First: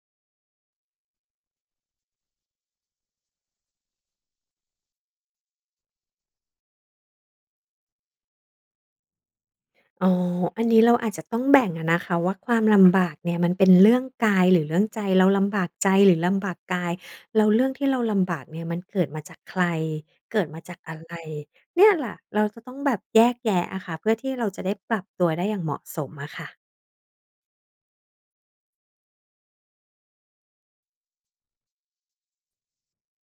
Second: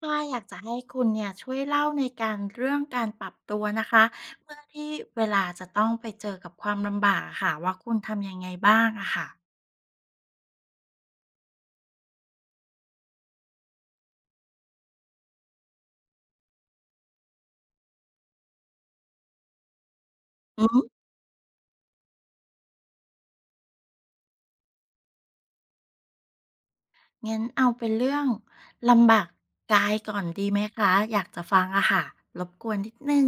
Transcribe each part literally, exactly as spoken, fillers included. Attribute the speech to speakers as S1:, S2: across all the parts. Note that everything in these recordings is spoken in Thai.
S1: ถ้าอยากจะให้คุณเนี่ยช่วยเล่าในการเรื่องการปรับตัวนะคะเมื่อที่เวลาจะต้องไปเจอกับความลำบากอะค่ะว่าคุณทำยังไงบ้างอะค่ะ
S2: อ๋ออันนี้เราอาจจะต้องแบ่งอะนะคะว่าความลำบากเนี่ยมันเป็นเรื่องกายหรือเรื่องใจเราลำบากใจหรือลำบากกายแล้วเรื่องที่เราลำบากเนี่ยมันเกิดมาจากใครเกิดมา
S1: อือ
S2: จา
S1: ฮ
S2: กอะไรเนี่ยแหละเราจะต้องแบบแยกแยะอะค่ะเพื่อที่เราจะได้ปรับตัวได้อย่างเหมาะสมอะค่ะ
S1: งั้นเอาเป็นเรื่องลำบากกายก่อนดีไหมคะอยากจะฟังอะค่ะรบกวนนิดนึ่ง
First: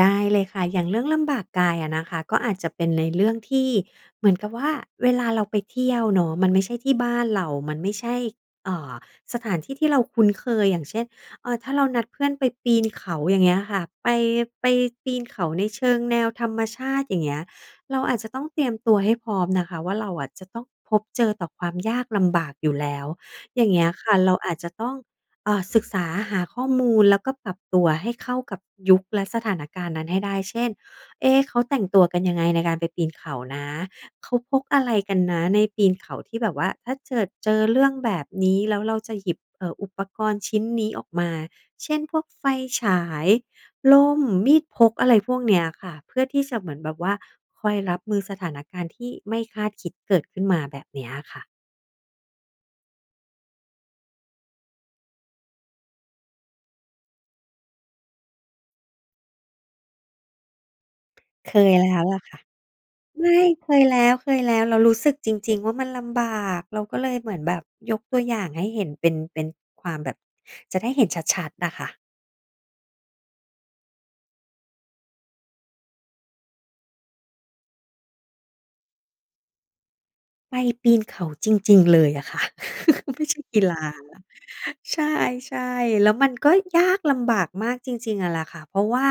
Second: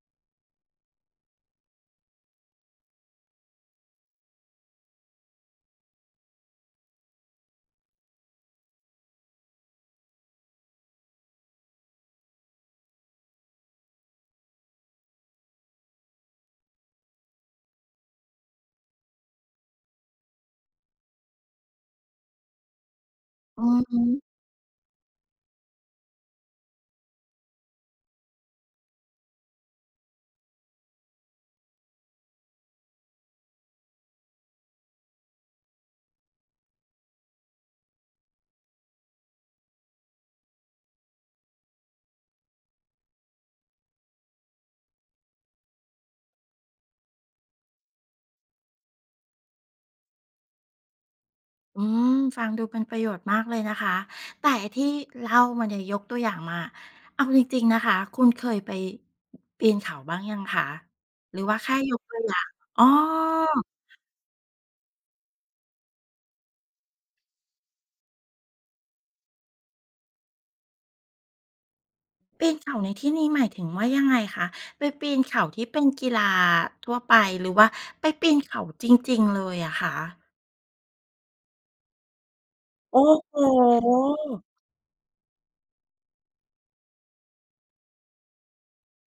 S2: ได้เลยค่ะอย่างเรื่องลำบากกายอะนะคะก็อาจจะเป็นในเรื่องที่เหมือนกับว่าเวลาเราไปเที่ยวเนาะมันไม่ใช่ที่บ้านเรามันไม่ใช่เอ่อสถานที่ที่เราคุ้นเคยอย่างเช่นเอ่อถ้าเรานัดเพื่อนไปปีนเขาอย่างเงี้ยค่ะไปไปปีนเขาในเชิงแนวธรรมชาติอย่างเงี้ยเราอาจจะต้องเตรียมตัวให้พร้อมนะคะว่าเราอะจะต้องพบเจอต่อความยากลำบากอยู่แล้วอ
S1: อื
S2: ย่าง
S1: อ
S2: เงี้ย
S1: ฮึ
S2: ค่ะเราอาจจะต้อง เอ่อศึกษาหาข้อมูลแล้วก็ปรับตัวให้เข้ากับยุคและสถานการณ์นั้นให้ได้เช่นเอ๊ะเขาแต่งตัวกันยังไงในการไปปีนเขานะเขาพกอะไรกันนะในปีนเขาที่แบบว่าถ้าเจิดเจอเรื่องแบบนี้แล้วเราจะหยิบเอ่ออุปกรณ์ชิ้นนี้ออกมาเช่นพวกไฟฉายร่มมีดพกอะไรพวกเนี้ยค่ะเพื่อที่จะเหมือนแบบว่าคอยรับมือสถานการณ์ที่ไม่คาดคิดเกิดขึ้นมาแบบเนี้ยค่ะ
S1: อืมฟังดูเป็นประโยชน์มากเลยนะคะแต่ที่เล่ามาเนี่ยยกตัวอย่างมาเอาจริงๆนะคะคุณเคยไปปีนเขาบ้างยังคะหรือ
S2: เค
S1: ว่า
S2: ย
S1: แค่ย
S2: แล้
S1: ก
S2: ว
S1: ตัว
S2: ล่ะ
S1: อย่า
S2: ค่ะ
S1: งอ๋อ
S2: ไม่เคยแล้วเคยแล้วเรารู้สึกจริงๆว่ามันลำบากเราก็เลยเหมือนแบบยกตัวอย่างให้เห็นเป็นเป็นความแบบจะได้เห็นชัดๆอะค่ะ
S1: ปีนเขาในที่นี้หมายถึงว่ายังไงคะไปปีนเขาที่เป็นกีฬาทั่วไปหรือว่าไปปีนเขาจริงๆเลยอะคะ
S2: ไปปีนเขาจริงๆเลยอะค่ะ
S1: โอ้
S2: ไม่
S1: โฮ
S2: ใช่กีฬาใช่ๆแล้วมันก็ยากลำบากมากจริงๆอะลหละค่ะเพราะว่า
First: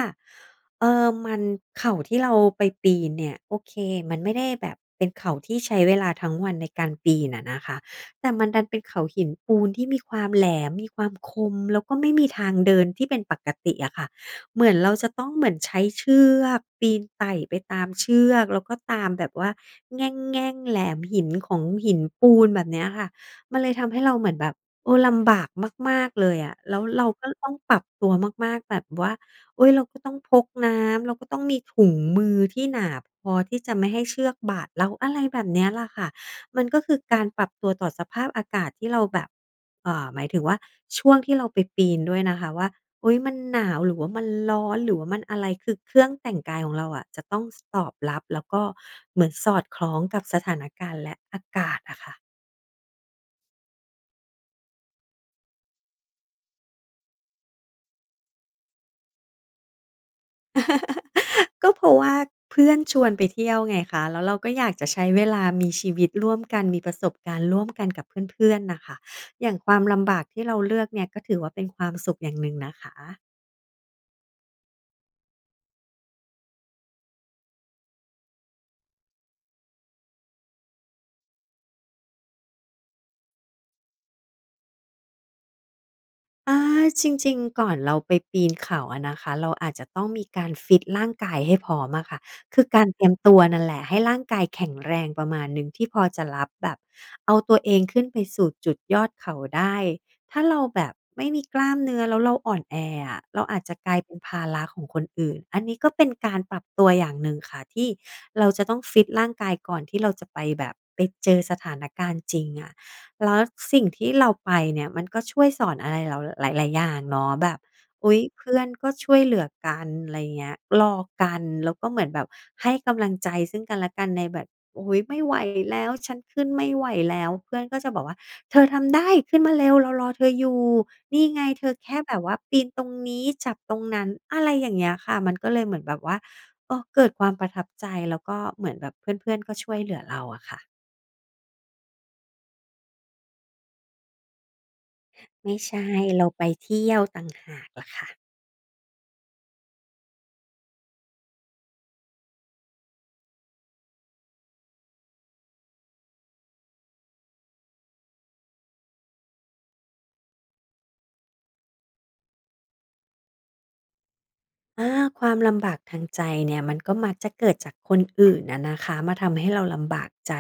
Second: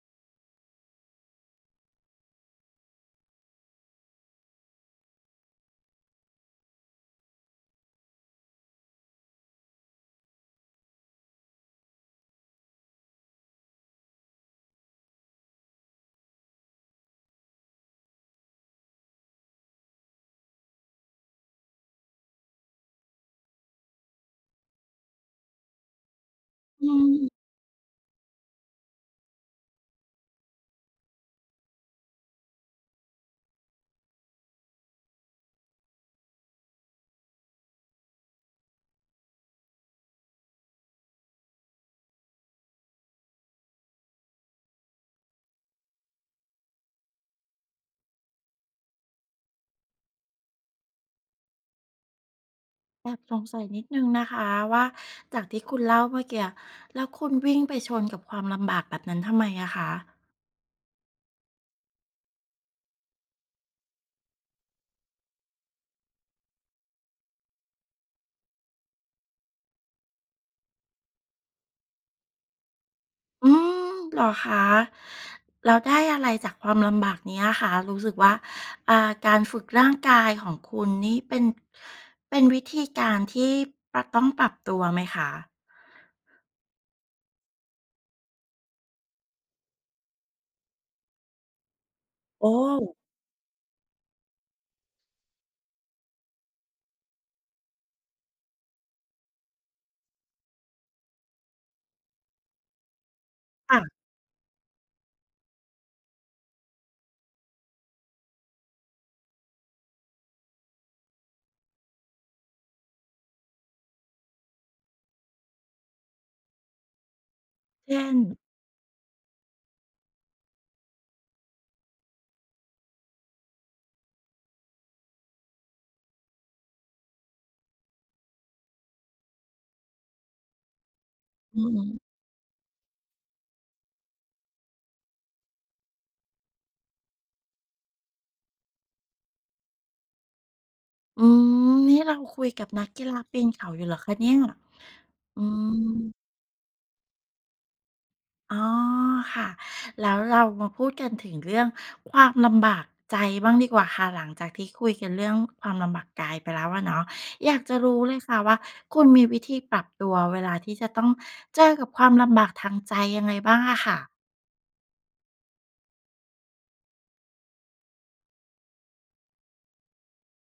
S2: เออมันเขาที่เราไปปีนเนี่ยโอเคมันไม่ได้แบบเป็นเขาที่ใช้เวลาทั้งวันในการปีนอะนะคะแต่มันดันเป็นเขาหินปูนที่มีความแหลมมีความคมแล้วก็ไม่มีทางเดินที่เป็นปกติอะค่ะ เหมือนเราจะต้องเหมือนใช้เชือกปีนไต่ไปตามเชือกแล้วก็ตามแบบว่าแง่งๆแหลมหินของหินปูนแบบเนี้ยค่ะมันเลยทำให้เราเหมือนแบบเออลำบากมากๆเลยอะแล้ว
S1: อื
S2: เรา
S1: ม
S2: ก็ต้องปรับตัวมากๆแบบว่าโอ๊ยเราก็ต้องพกน้ำเราก็ต้องมีถุงมือที่หนาพอที่จะไม่ให้เชือกบาดเราอะไรแบบเนี้ยล่ะค่ะมันก็คือการปรับตัวต่อสภาพอากาศที่เราแบบเอ่อหมายถึงว่าช่วงที่เราไปปีนด้วยนะคะว่า อุ๊ยมันหนาวหรือว่ามันร้อนหรือว่ามันอะไรคือเครื่องแต่งกายของเราอะจะต้องสตอบรับแล้วก็เหมือนสอดคล้องกับสถานการณ์และอากาศอะค่ะ
S1: แอบสงสัยนิดหนึ่งนะคะว่าจากที่คุณเล่าเมื่อกี้แล้วคุณวิ่งไปชนกับความลำบากแบบนั้นทำไมอะคะ
S2: ก็เพราะว่าเพื่อนชวนไปเที่ยวไงคะแล้วเราก็อยากจะใช้เวลามีชีวิตร่วมกันมีประสบการณ์ร่วมกันกับเพื่อนๆน่ะค่ะอย่างความลำบากที่เราเลือกเนี่ยก็ถือว่าเป็นความสุขอย่างหนึ่งนะคะ
S1: อืมเหรอคะเราได้อะไรจากความลำบากเนี้ค่คะรู้สึกว่าอ่าการฝึกร่างกายของคุณนี่เป็นเป็นวิธีการที่ปะต้องปรับตัวไหมคะ
S2: อาจริงๆก่อนเราไปปีนเขาอะนะคะเราอาจจะต้องมีการฟิตร่างกายให้พร้อมอะค่ะ
S1: โอ
S2: คือ
S1: ้
S2: การเตรียมตัวนั่นแหละให้ร่างกายแข็งแรงประมาณหนึ่งที่พอจะรับแบบเอาตัวเองขึ้นไปสู่จุดยอดเขาได้ถ้าเราแบบไม่มีกล้ามเนื้อแล้วเราอ่อนแออะเราอาจจะกลาย
S1: ค่ะ
S2: เป็นภาระของคนอื่นอันนี้ก็เป็นการปรับตัวอย่างหนึ่งค่ะที่เราจะต้องฟิตร่างกายก่อนที่เราจะไปแบบไปเจอสถานการณ์จริงอะ แล้วสิ่งที่เราไปเนี่ยมันก็ช่วยสอนอะไรเราหลายๆอย่างเนาะแบบ
S1: เช่น
S2: อุ๊ยเพื่อนก็ช่วยเหลือกันอะไรเงี้ยรอกันแล้วก็เหมือนแบบให้กำลังใจซึ่งกันและกันในแบบอุ๊ยไม่ไหวแล้วฉันขึ้นไม่ไหวแล้วเพื่อนก็จะบอกว่าเธอทำได้ขึ้นมาเร็วเรารอเธออยู่นี่ไง
S1: อื
S2: เธอแค่
S1: ม
S2: แบบว่าปีนตรงนี้จับตรงนั้นอะไรอย่างเงี้ยค่ะมันก็เลยเหมือนแบบว่าเออเกิดความประทับใจแล้วก็เหมือนแบบเพื่อนๆก็ช่วยเหลือเราอะค่ะ
S1: อืมนี่เราคุยกับนักกีฬาปีนเขาอยู่เหรอคะเนี่ยอื
S2: ไม่ใช่เรา
S1: ม
S2: ไปเที่ยวต่างหากล่ะค่ะ
S1: อ๋อค่ะแล้วเรามาพูดกันถึงเรื่องความลำบากใจบ้างดีกว่าค่ะหลังจากที่คุยกันเรื่องความลำบากกายไปแล้วอะเนาะอยากจะรู้เลยค่ะว่าคุณมีวิธีปรับตัวเวลาที่จะต้องเจอกับความลำบากทางใจยังไงบ้างอะค่ะ
S2: อาความลำบากทางใจเนี่ยมันก็มักจะเกิดจากคนอื่นอะนะคะมาทำให้เราลำบากใจ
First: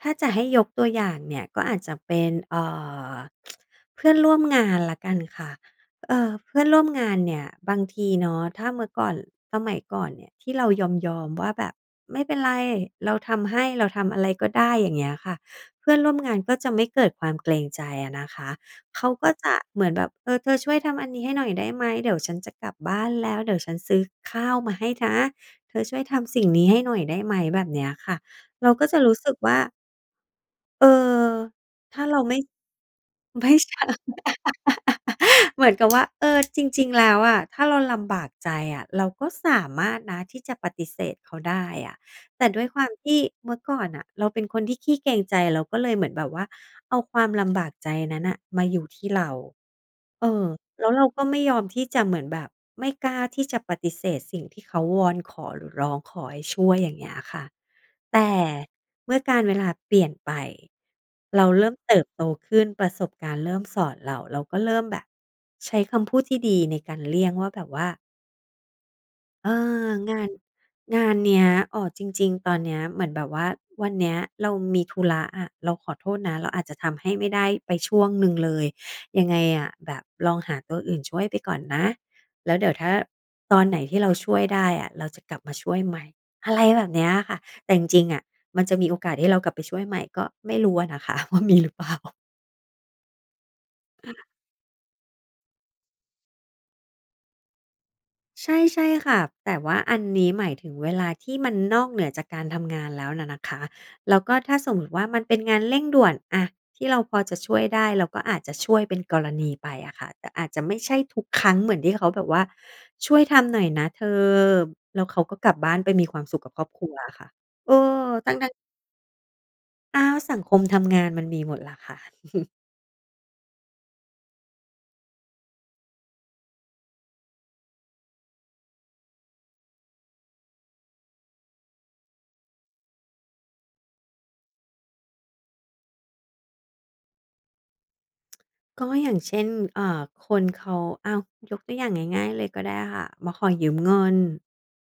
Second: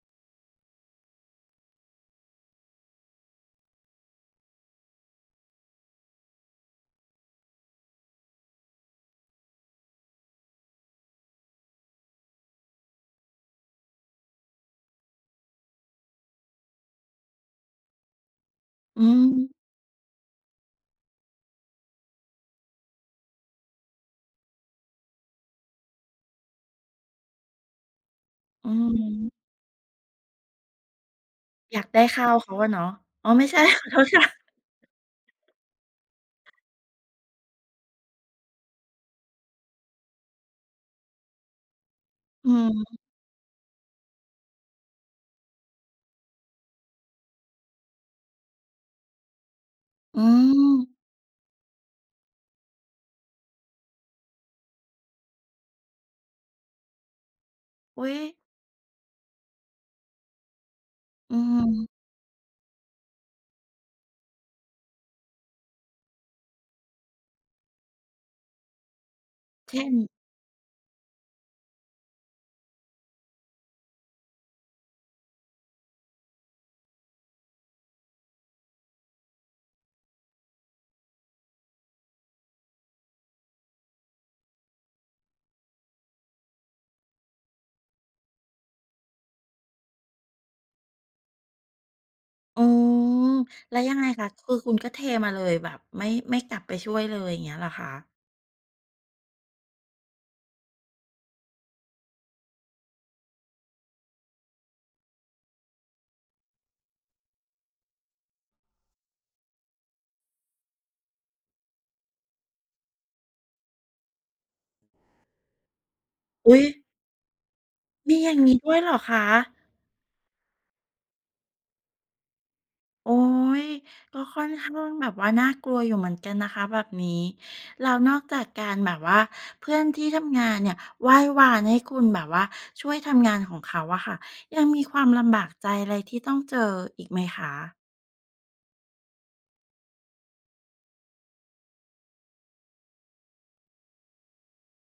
S2: ถ้าจะให้ยกตัวอย่างเนี่ยก็อาจจะเป็นเอ่อเพื่อนร่วมงานแล้วกันค่ะเอ่อเพื่อนร่วมงานเนี่ยบางทีเนาะถ้าเมื่อก่อนสมัยก่อนเนี่ยที่เรายอมๆว่าแบบไม่เป็นไรเราทำให้เราทำอะไรก็ได้อย่างเงี้ยค่ะเพื่อนร่วมงานก็จะไม่เกิดความเกรงใจอะนะคะ
S1: อื
S2: เขา
S1: ม
S2: ก็จะเหมือนแบบเออเธอช่วยทำอันนี้ให้หน่อยได้ไหมเดี๋ยวฉันจะกลับบ้านแล้วเดี๋ยวฉันซื้อข้าวมาให้นะเธอช่วยทำสิ่งนี้ให้หน่อยได้ไหมแบบเนี้ยค่ะ
S1: อื
S2: เราก็จะรู้สึก
S1: ม
S2: ว่าเออ
S1: อยากได้
S2: ถ้าเรา
S1: ข้าว
S2: ไม่
S1: เขาอะเนาะอ๋อ ไม่
S2: ไม่
S1: ใช่
S2: ช
S1: ขอโทษค่ะ
S2: เหมือนกับว่าเออจริงๆแล้วอะถ้าเราลำบากใจอะเราก็สามารถนะที่จะปฏิเสธเขาได้อะแต่
S1: อื
S2: ด้วย
S1: ม
S2: ความที่เมื่อก่อนน่ะเราเป็นคนที่ขี้เกรงใจเราก็เลยเหมือนแบบว่าเอาความลำบากใจนั้นน่ะมาอยู่ที่เรา
S1: อื
S2: เออ
S1: ม
S2: แล้วเราก็ไม่ยอมที่จะเหมือนแบบไม่กล้าที่จะปฏิเสธสิ่งที่เขาวอนขอหรือร้องขอให้ช่วยอย่างเงี้ยค่ะ
S1: อุ๊ย
S2: แต่เมื่อการเวลาเปลี่ยนไป
S1: อื
S2: เราเริ่มเติ
S1: ม
S2: บโตขึ้นประสบการณ์เริ่มสอนเราเราก็เริ่มแบบใช้คำพูดที่ดีในการเลี่ยงว่าแบบว่า เอ
S1: เช่
S2: อ
S1: น
S2: งานงานเนี้ยอ่อจริงๆตอนเนี้ยเหมือนแบบว่าวันเนี้ยเรามีธุระอะเราขอโทษนะเราอาจจะทำให้ไม่ได้ไปช่วงหนึ่งเลยยังไงอะแบบลองหาตัวอื่นช่วยไปก่อนนะแล้วเดี๋ยวถ้าตอนไหนที่เราช่วยได้อะเราจะกลับมาช่วยใหม่อะไรแบบเนี้ยอะค่ะแต่จริงๆอะมันจะมีโอกาสให้เรากลับไปช่วยใหม่ก็ไม่รู้อะนะคะ ว่ามีหรือเปล่า
S1: อืมแล้วยังไงคะคือคุณก็เทมาเลยแบบไม่ไม่กลับไปช่วยเลยอย่างเงี้ยเหรอคะ
S2: ใช่ใช่ค่ะแต่ว่าอันนี้หมายถึงเวลาที่มันนอกเหนือจากการทำงานแล้วน่ะนะคะแล้วก็ถ้าสมมุติว่ามันเป็นงานเร่งด่วนอะที่เราพอจะช่วยได้เราก็อาจจะช่วยเป็นกรณีไปอะค่ะแต่อาจจะไม่ใช่ทุกครั้งเหมือนที่เขาแบบว่าช่วยทำหน่อยนะเธอแล้วเขาก็กลับบ้านไปมีความสุขกับ
S1: อุ๊
S2: ค
S1: ย
S2: รอบครัวอะค่ะเออ
S1: มีอ
S2: ทั้
S1: ย่า
S2: ง
S1: งนี้ด้วยเหรอคะ
S2: ๆอ้าวสังคมทำงานมันมีหมดล่ะค่ะ
S1: โอ๊ยก็ค่อนข้างแบบว่าน่ากลัวอยู่เหมือนกันนะคะแบบนี้แล้วนอกจากการแบบว่าเพื่อนที่ทำงานเนี่ยไหว้วานให้คุณแบบว่าช่วยทำงานของเขาอะค่ะยังมีความลำบากใจอะไรที่ต้องเจออีกไหมคะ
S2: ก็อย่างเช่นเอ่อคนเขาอ้าวยกตัวอย่างง่ายๆเลยก็ได้ค่ะมาขอยืมเงิน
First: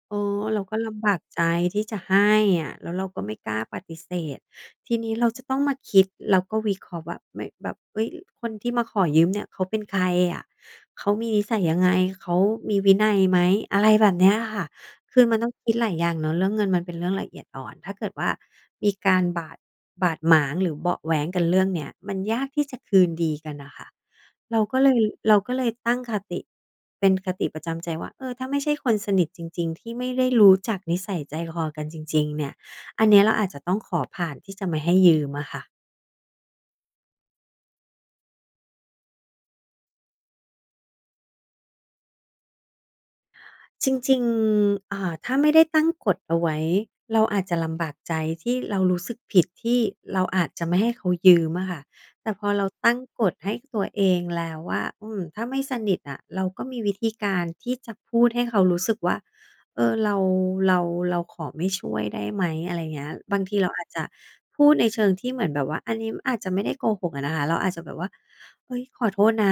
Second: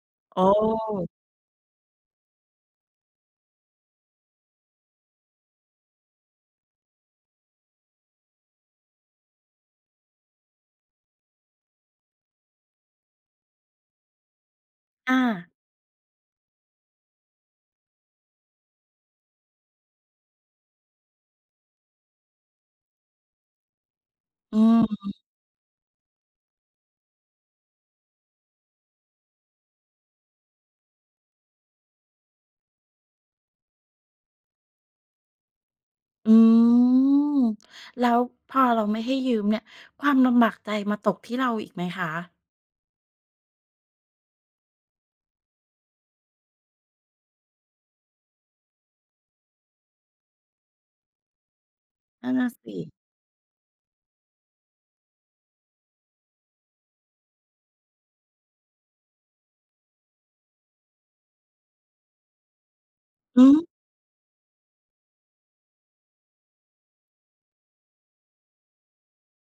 S2: เอ
S1: โอ
S2: อเราก็ลำ
S1: ้
S2: บากใจที่จะให้อะแล้วเราก็ไม่กล้าปฏิเสธทีนี้เราจะต้องมาคิดแล้วก็วิเคราะห์ว่าไม่แบบเฮ้ยคนที่มาขอยืมเนี่ยเขาเป็นใครอะเขามีนิสัยยังไงเขามีวินัยไหมอะไรแบบเนี้ยค่ะ
S1: อา
S2: คือมันต้องคิดหลายอย่างเนาะเรื่องเงินมันเป็นเรื่องละเอียดอ่อนถ้าเกิดว่ามีการบาดบาดหมางหรือเบาะแว้งกันเรื่องเนี้ยมันยากที่จะคืนดีกันน่ะค่ะ
S1: อื
S2: เราก็เล
S1: ม
S2: ยเราก็เลยตั้งคติเป็นคติประจำใจว่าเออถ้าไม่ใช่คนสนิทจริงๆที่ไม่ได้รู้จักนิสัยใจคอกันจริงๆเนี่ยอันเนี้ยเราอาจจะต้องขอผ่านที่จะไม่ให้ยืมอะค่ะ
S1: อืมแล้วพอเราไม่ให้ยืมเนี่ยความลำบากใจมาตกที่เราอีกไหมคะ
S2: จริงๆอ่าถ้าไม่ได้ตั้งกฎเอาไว้เราอาจจะลำบากใจที่เรารู้สึกผิดที่เราอาจจะไม่ให้เขายืมอะค่ะ
S1: นั่
S2: แต่
S1: น
S2: พอ
S1: น่ะ
S2: เรา
S1: สิ
S2: ตั้งกฎให้ตัวเองแล้วว่าอืมถ้าไม่สนิทอะเราก็มีวิธีการที่จะพูดให้เขารู้สึกว่าเออเราเราเราขอไม่ช่วยได้ไหมอะไรเงี้ยบาง
S1: อื
S2: ที
S1: ม
S2: เราอาจจะพูดในเชิงที่เหมือนแบบว่าอันนี้อาจจะไม่ได้โกหกอะนะคะเราอาจจะแบบว่าเฮ้ยขอโทษนะ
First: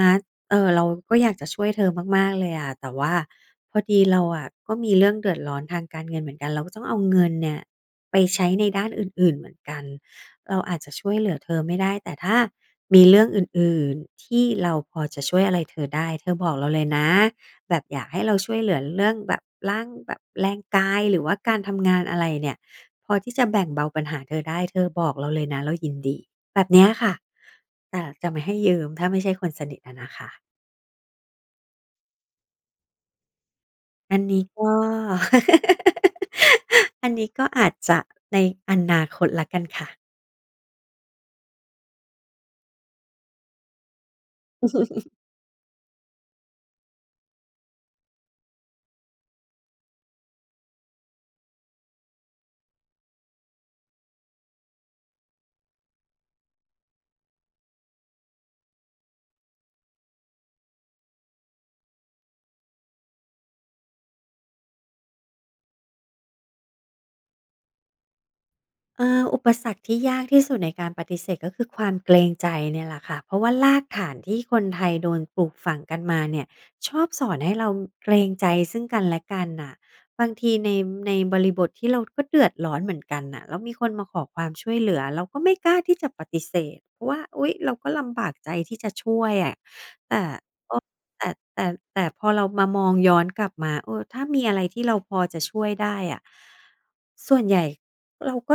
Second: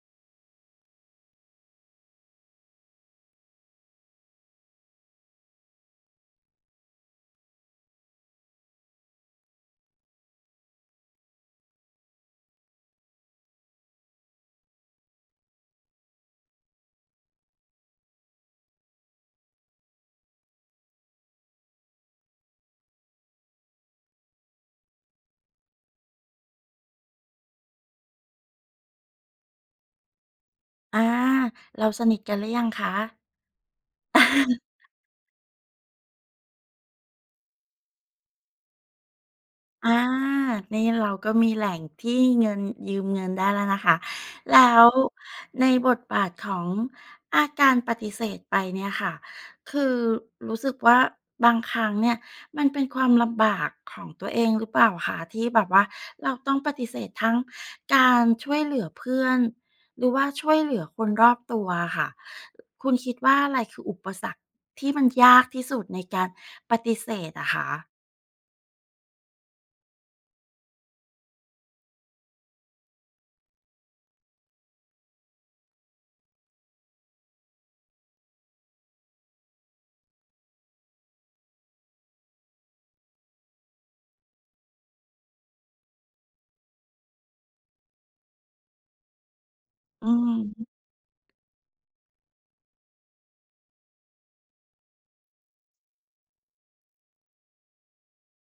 S2: เออเราก็อยากจะช่วยเธอมากๆเลยอะแต่ว่าพอดีเราอะก็มีเรื่องเดือดร้อนทางการเงินเหมือนกันเราก็ต้องเอาเงินเนี่ยไปใช้ในด้านอื่นๆเหมือนกันเราอาจจะช่วยเหลือเธอไม่ได้แต่ถ้ามีเรื่องอื่นๆที่เราพอจะช่วยอะไรเธอได้เธอบอกเราเลยนะแบบอยากให้เราช่วยเหลือเรื่องแบบร่างแบบแรงกายหรือว่าการทำงานอะไรเนี่ยพอที่จะแบ่งเบาปัญหาเธอได้เธอบอกเราเลยนะเรายินดีแบบเนี้ยค่ะแต่จะไม่ให้ยืมถ้าไม่ใช่คนสนิทอะนะคะ
S1: อาเราสนิทกันหรือยังคะ
S2: อันนี้ก็ อันนี้ก็อาจจะในอนาคตละกันค่ะ
S1: อานี่เราก็มีแหล่งที่เงินยืมเงินได้แล้วนะคะ แล้ว ในบทบาทของอาการปฏิเสธไปเนี่ยค่ะ คือรู้สึกว่าบางครั้งเนี่ยมันเป็นความลำบากของตัวเองหรือเปล่าคะที่แบบว่าเราต้องปฏิเสธทั้งการช่วยเหลือเพื่อนหรือว่าช่วยเหลือคนรอบตัวอะค่ะ คุณคิดว่าอะไรคืออุปสรรคที่มันยากที่สุดในการปฏิเสธอะคะ
S2: เอออุปสรรคที่ยากที่สุดในการปฏิเสธก็คือความเกรงใจเนี่ยแหละค่ะเพราะว่ารากฐานที่คนไทยโดนปลูกฝังกันมาเนี่ยชอบสอนให้เราเกรงใจซึ่งกันและกันน่ะบางทีในในบริบทที่เราก็เดือดร้อนเหมือนกันน่ะแล้วมีคนมาขอความช่วยเหลือเราก็ไม่กล้าที่จะปฏิเสธเพราะว่าอุ๊ยเราก็ลำบากใจที่จะช่วยอะ
S1: อื
S2: แต่
S1: ม
S2: แต่แต่แต่พอเรามามองย้อนกลับมาเออถ้ามีอะไรที่เราพอจะช่วยได้อะส่วนใหญ่เราก็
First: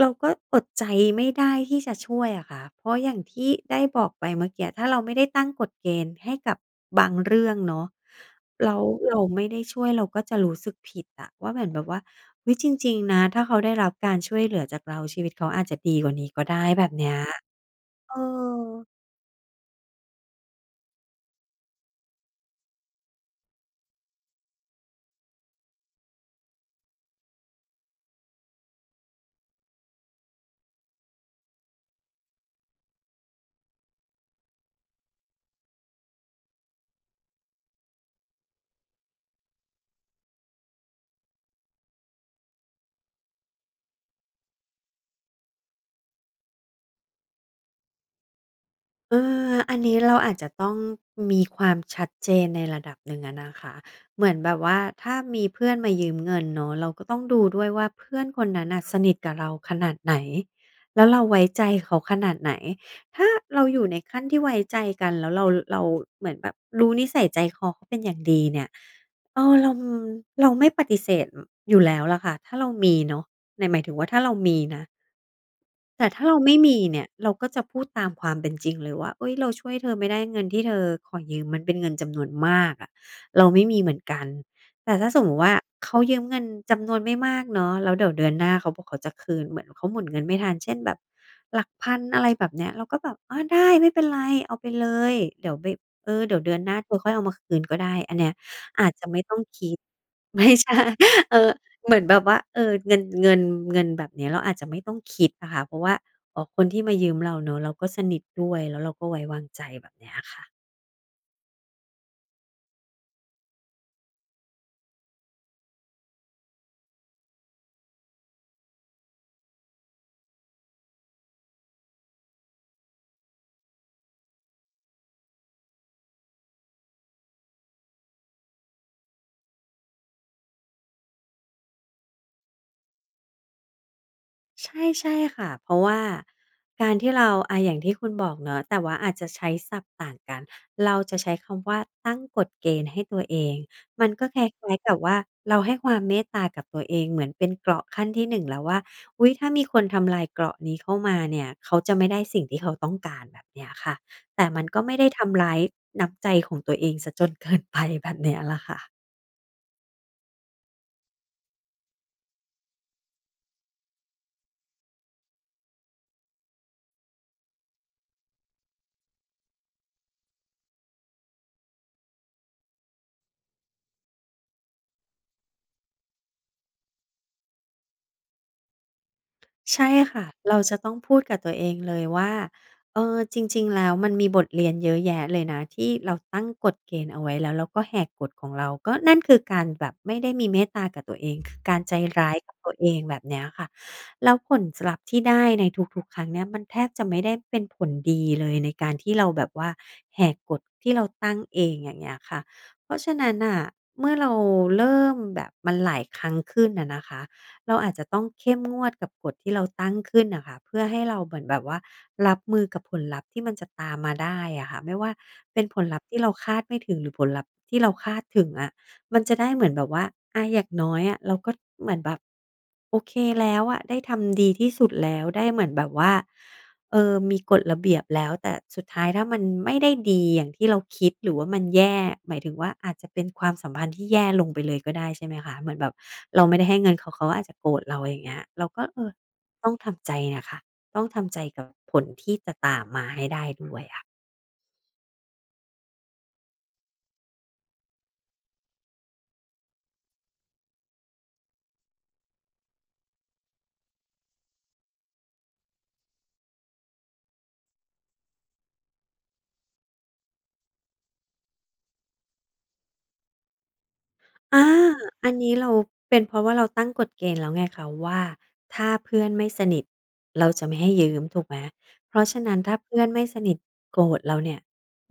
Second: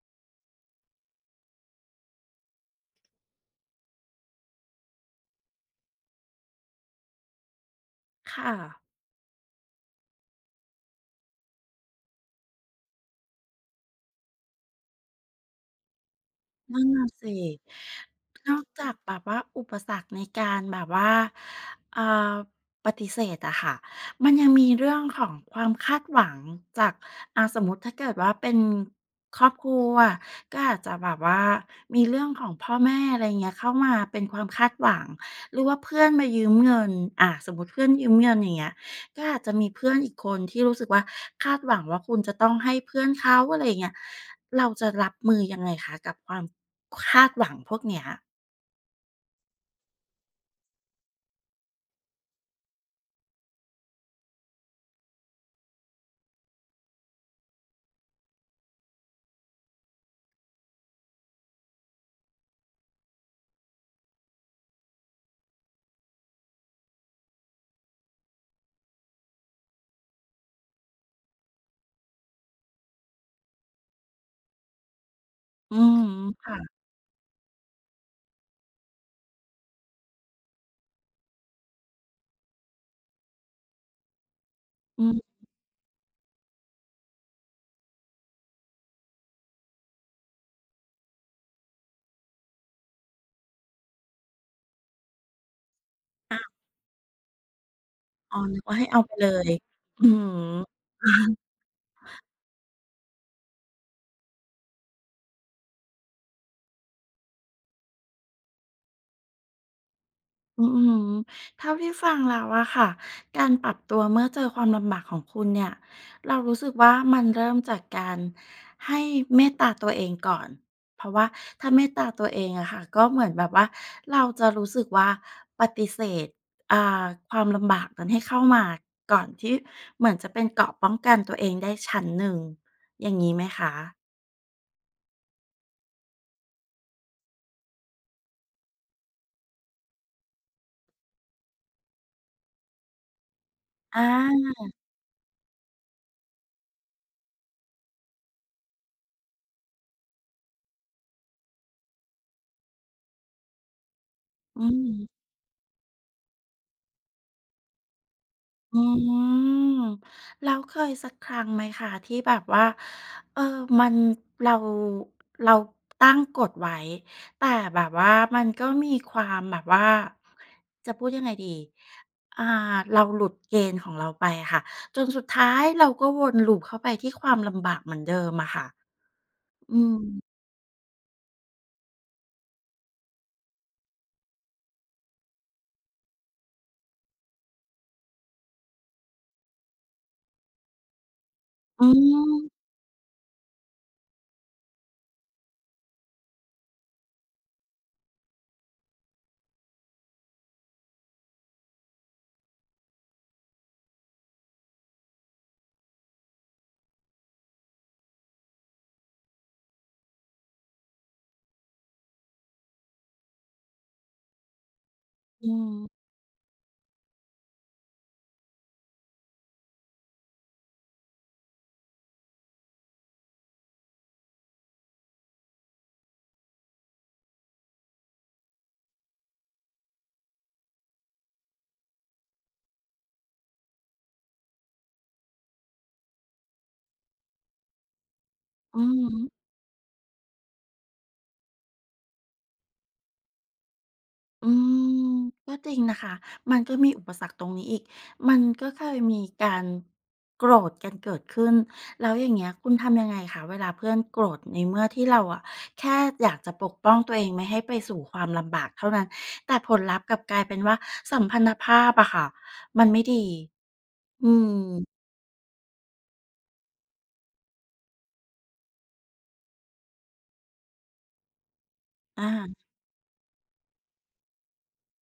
S2: เราก็อดใจไม่ได้ที่จะช่วยอะค่ะเพราะอย่างที่ได้บอกไปเมื่อกี้ถ้าเราไม่ได้ตั้งกฎเกณฑ์ให้กับบางเรื่องเนาะ
S1: ค่ะ
S2: แล้วเราไม่ได้ช่วยเราก็จะรู้สึกผิดอะว่าเหมือนแบบว่าเฮ้ยจริงๆนะถ้าเขาได้รับการช่วยเหลือจากเราชีวิตเขาอาจจะดีกว่านี้ก็ได้
S1: นั่
S2: แบ
S1: น
S2: บ
S1: น่ะ
S2: เนี้ย
S1: สิ
S2: เออ
S1: นอกจากแบบว่าอุปสรรคในการแบบว่าเอ่อปฏิเสธอะค่ะมันยังมีเรื่องของความคาดหวังจากอ่าสมมติถ้าเกิดว่าเป็นครอบครัวก็อาจจะแบบว่ามีเรื่องของพ่อแม่อะไรเงี้ยเข้ามาเป็นความคาดหวังหรือว่าเพื่อนมายืมเงินอ่าสมมติเพื่อนยืมเงินอย่างเงี้ย ก็อาจจะมีเพื่อนอีกคนที่รู้สึกว่าคาดหวังว่าคุณจะต้องให้เพื่อนเขาอะไรอย่างเงี้ยเราจะรับมือยังไงคะกับความคาดหวังพวกเนี้ย
S2: เอออันนี้เราอาจจะต้องมีความชัดเจนในระดับหนึ่งอะนะคะเหมือนแบบว่าถ้ามีเพื่อนมายืมเงินเนาะเราก็ต้องดูด้วยว่าเพื่อนคนนั้นน่ะสนิทกับเราขนาดไหนแล้วเราไว้ใจเขาขนาดไหนถ้าเราอยู่ในขั้นที่ไว้ใจกันแล้วเราเราเหมือนแบบรู้นิสัยใจคอเขาเป็นอย่างดีเนี่ยเออเราเราไม่ปฏิเสธอยู่แล้วล่ะค่ะถ้าเรามีเนาะในหมายถึงว่าถ้าเรามีนะ
S1: อือ
S2: แต่ถ้าเราไม่
S1: ค่ะ
S2: มีเนี่ยเราก็จะพูดตามความเป็นจริงเลยว่าเอ้ยเราช่วยเธอไม่ได้เงินที่เธอขอยืมมันเป็นเงินจำนวนมากอะเราไม่มีเหมือนกันแต่
S1: อื
S2: ถ้าสมมุ
S1: ม
S2: ติว่าเขายืมเงินจำนวนไม่มากเนาะแล้วเดี๋ยวเดือนหน้าเขาบอกเขาจะคืนเหมือนเขาหมุนเงินไม่ทันเช่นแบบหลักพันอะไรแบบเนี้ยเราก็แบบอาได้ไม่เป็นไรเอาไปเลยเดี๋ยวไปเออเดี๋ยวเดื
S1: อา
S2: อนหน้าเธอค่อยเอามาคืนก็ได้อันเนี้ย
S1: อ๋อนึกว่า
S2: อา
S1: ให้
S2: จ
S1: เอา
S2: จะ
S1: ไป
S2: ไม่
S1: เล
S2: ต้อง
S1: ย
S2: คิด
S1: อือ
S2: ไม่ใช่
S1: ฮึ
S2: เออ เหมือนแบบว่าเออเงินเงินเงินแบบเนี้ยเราอาจจะไม่ต้องคิดอะค่ะเพราะว่าอ๋อคนที่มายืมเราเนาะเราก็สนิทด้วยแล้วเราก็ไว้วางใจแบบเนี้ยค่ะ
S1: อืมเท่าที่ฟังแล้วอะค่ะการปรับตัวเมื่อเจอความลำบากของคุณเนี่ยเรารู้สึกว่ามันเริ่มจากการให้เมตตาตัวเองก่อนเพราะว่าถ้าเมตตาตัวเองอะค่ะก็เหมือนแบบว่าเราจะรู้สึกว่าปฏิเสธอ่าความลำบากนั้นให้เข้ามาก่อนที่เหมือนจะเป็นเกราะป้องกันตัวเองได้ชั้นหนึ่งอย่างงี้ไหมคะ
S2: ใช่ใช่ค่ะเพราะว่าการที่เราอาอย่างที่คุณบอกเนาะแต่ว่าอาจจะใช้ศัพท์ต่างกันเราจะใช้คำว่าตั้งกฎเกณฑ์ให้ตัวเอง
S1: อ
S2: มันก็คล
S1: า
S2: ้ายๆกับว่าเราให้ความเมตตากับตัวเองเหมือนเป็นเกราะขั้นที่หนึ่งแล้วว่าอุ๊ยถ้ามีคนทำลายเกราะนี้เข้ามาเนี่ยเขาจะไม่ได้สิ่งที่เขาต้องการแบบเนี้ยค่ะแต่
S1: อื
S2: มันก็ไม่ได้
S1: ม
S2: ทำร้ายน้ำใจของตัวเองเสียจนเกินไปแบบเนี้ยล่ะ
S1: อื
S2: ค่ะ
S1: มแล้วเคยสักครั้งไหมคะที่แบบว่าเออมันเราเราตั้งกฎไว้แต่แบบว่ามันก็มีความแบบว่าจะพูดยังไงดีอ่าเราหลุดเกณฑ์ของเราไปอะค่ะจนสุดท้ายเราก็วนลูปเข้าไปที่ความลำบากเหมือนเดิมอะค่ะอื
S2: ใช่ค่ะ
S1: ม
S2: เราจะต้องพูดกับตัวเองเลยว่าเออจริงๆแล้วมันมีบทเรียนเยอะแยะเลยนะที่เราตั้งกฎเกณฑ์เอาไว้แล้วเราก็แหกกฎของเราก็นั่นคือการแบบไม่ได้มีเมตตากับตัวเองคือการ
S1: อื
S2: ใจร้าย
S1: ม
S2: กับตัวเองแบบเนี้ยค่ะแล้วผลสลัพธ์ที่ได้ในทุกๆครั้งเนี่ยมันแทบจะไม่ได้เป็นผลดีเลยในการที่เราแบบว่าแหกกฎที่เราตั้งเองอย่างเงี้ยค่ะเพราะฉะนั้นน่ะเมื่อเราเริ่มแบบมันหลายครั้งขึ้นอะนะคะ เราอาจจะต้องเข้มงวดกับกฎที่เราตั้งขึ้นน่ะค่ะเพื่อให้เราเหมือนแบบว่ารับมือกับผลลัพธ์ที่มันจะตามมาได้อะค่ะไม่ว่า
S1: อื
S2: เป็นผลลัพธ์
S1: ม
S2: ที่เราคาดไม่ถึงหรือผลลัพธ์ที่เราคาดถึงอะมันจะได้เหมือนแบบว่าอาอย่างน้อยอะเราก็เหมือนแบบโอเคแล้วอะได้ทำดีที่สุดแล้วได้เหมือนแบบว่า เออมีกฎระเบียบแล้วแต่สุดท้ายถ้ามันไม่ได้ดีอย่างที่เราคิดหรือว่ามันแย่หมายถึงว่าอาจจะเป็นความสัมพันธ์ที่แย่ลงไปเลยก็ได้ใช่ไหมคะเหมือนแบบเราไม่ได้ให้เงินเขาเขาอาจจะโกรธเราอย่างเงี้ยเรา
S1: อื
S2: ก็เออ
S1: ม
S2: ต้องทำใจน่ะค่ะต้องทำใจกับผลที่จะตามมาให้ได้ด้วยอะ
S1: อืมก็จริงนะคะมันก็มีอุปสรรคตรงนี้อีกมันก็เคยมีการโกรธกันเกิดขึ้นแล้วอย่างเงี้ยคุณทำยังไงคะเวลาเพื่อนโกรธในเมื่อที่เราอะแค่อยากจะปกป้องตัวเองไม่ให้ไปสู่ความลำบากเท่านั้นแต่ผลลัพธ์กลับกลายเป็นว่าสัมพันธภาพอะค่ะมันไม่ดีอืม
S2: อาอันนี้เราเป็นเพราะว่าเราตั้งกฎเกณฑ์แล้วไงคะว่าถ้าเพื่อนไม่สนิทเราจะไม่ให้ยืมถูกไหมเพราะฉะนั้น
S1: อ่า
S2: ถ้าเพื่อนไม่สนิทโกรธเราเนี่ย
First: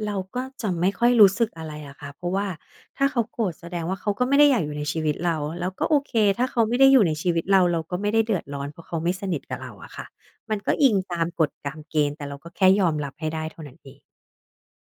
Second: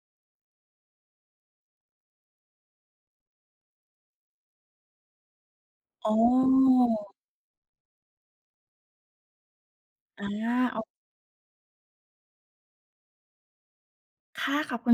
S2: เราก็จะไม่ค่อยรู้สึกอะไรอะค่ะเพราะว่าถ้าเขาโกรธแสดงว่าเขาก็ไม่ได้อยากอยู่ในชีวิตเราแล้วก็โอ
S1: อ๋
S2: เคถ้าเขาไม่
S1: อ
S2: ได้อยู่ในชีวิตเราเราก็ไม่ได้เดือดร้อนเพราะเขาไม่สนิทกับเราอะค่ะ
S1: อา
S2: มันก็อิ
S1: โอ
S2: งตามกฎตามเกณฑ์แต่เราก็แค่ยอมรับให้ได้เท่านั้นเอง
S1: ค่ะขอบคุณ